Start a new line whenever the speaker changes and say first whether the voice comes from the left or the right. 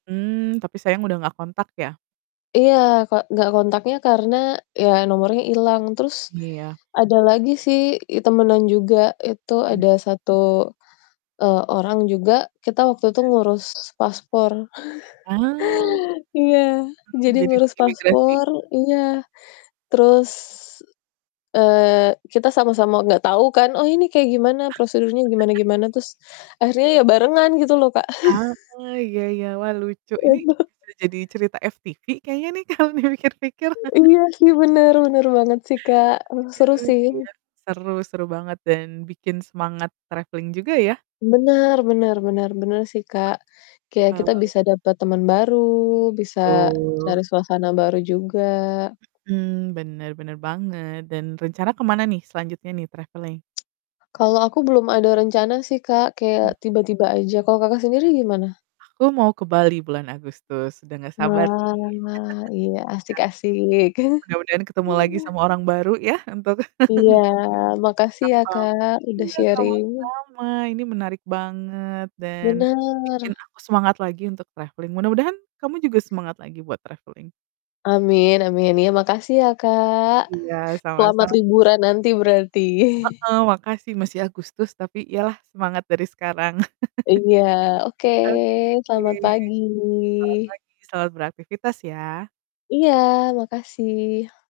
right: Mmm. tapi sayang udah nggak kontak ya.
left: Iya, Kak, nggak kontaknya karena ya nomornya hilang. Terus
right: Iya.
left: ada lagi sih i temenan juga, itu ada
right: Mhm.
left: 1, eee, orang juga, kita waktu itu
right: Mhm.
left: ngurus paspor,
right: Ah. Hmm,
left: iya, jadi
right: jadi di
left: ngurus
right: imigrasi.
left: paspor iya, terus, eee, kita sama-sama nggak tahu kan, "Oh, ini kayak gimana prosedurnya, gimana gimana." Terus, akhirnya ya barengan gitu loh, Kak.
right: Ah, iya iya, wah, lucu ini
left: Heeh.
right: bisa jadi cerita FTV kayaknya nih kalau dipikir-pikir.
left: Iya sih, bener bener banget sih, Kak, eh,
right: Ya
left: seru
right: lucu,
left: sih.
right: iya, seru seru banget dan bikin semangat traveling juga ya.
left: Bener bener bener bener sih, Kak, kayak
right: Eee.
left: kita bisa dapet temen baru, bisa
right: Betul.
left: cari suasana baru juga.
right: Mhm, bener bener banget dan rencana kemana nih selanjutnya nih, traveling?
left: Kalau aku belum ada rencana sih, Kak, kayak
right: Mhm.
left: tiba-tiba aja. Kalau Kakak sendiri gimana?
right: Aku mau ke Bali bulan Agustus, udah nggak sabar nih,
left: Wah, iya, asik-asik.
right: iya, mudah-mudahan ketemu lagi sama orang baru ya, untuk
left: Iya.
right: [unintelligible]
left: Makasih, ya,
right: atau,
left: Kak, udah
right: iya,
left: sharing.
right: sama-sama, ini menarik banget dan bikin
left: Bener.
right: aku semangat lagi untuk traveling mudah-mudahan kamu juga semangat lagi buat traveling.
left: Amin amin, ya, makasih ya, Kak.
right: Iya, sama
left: Selamat
right: sam
left: liburan nanti, berarti.
right: Heeh, makasih masih Agustus, tapi, iyalah semangat dari sekarang.
left: Iya, oke,
right: Oke.
left: selamat pagi.
right: Selamat pagi, selamat beraktifitas ya!
left: Iya, makasih.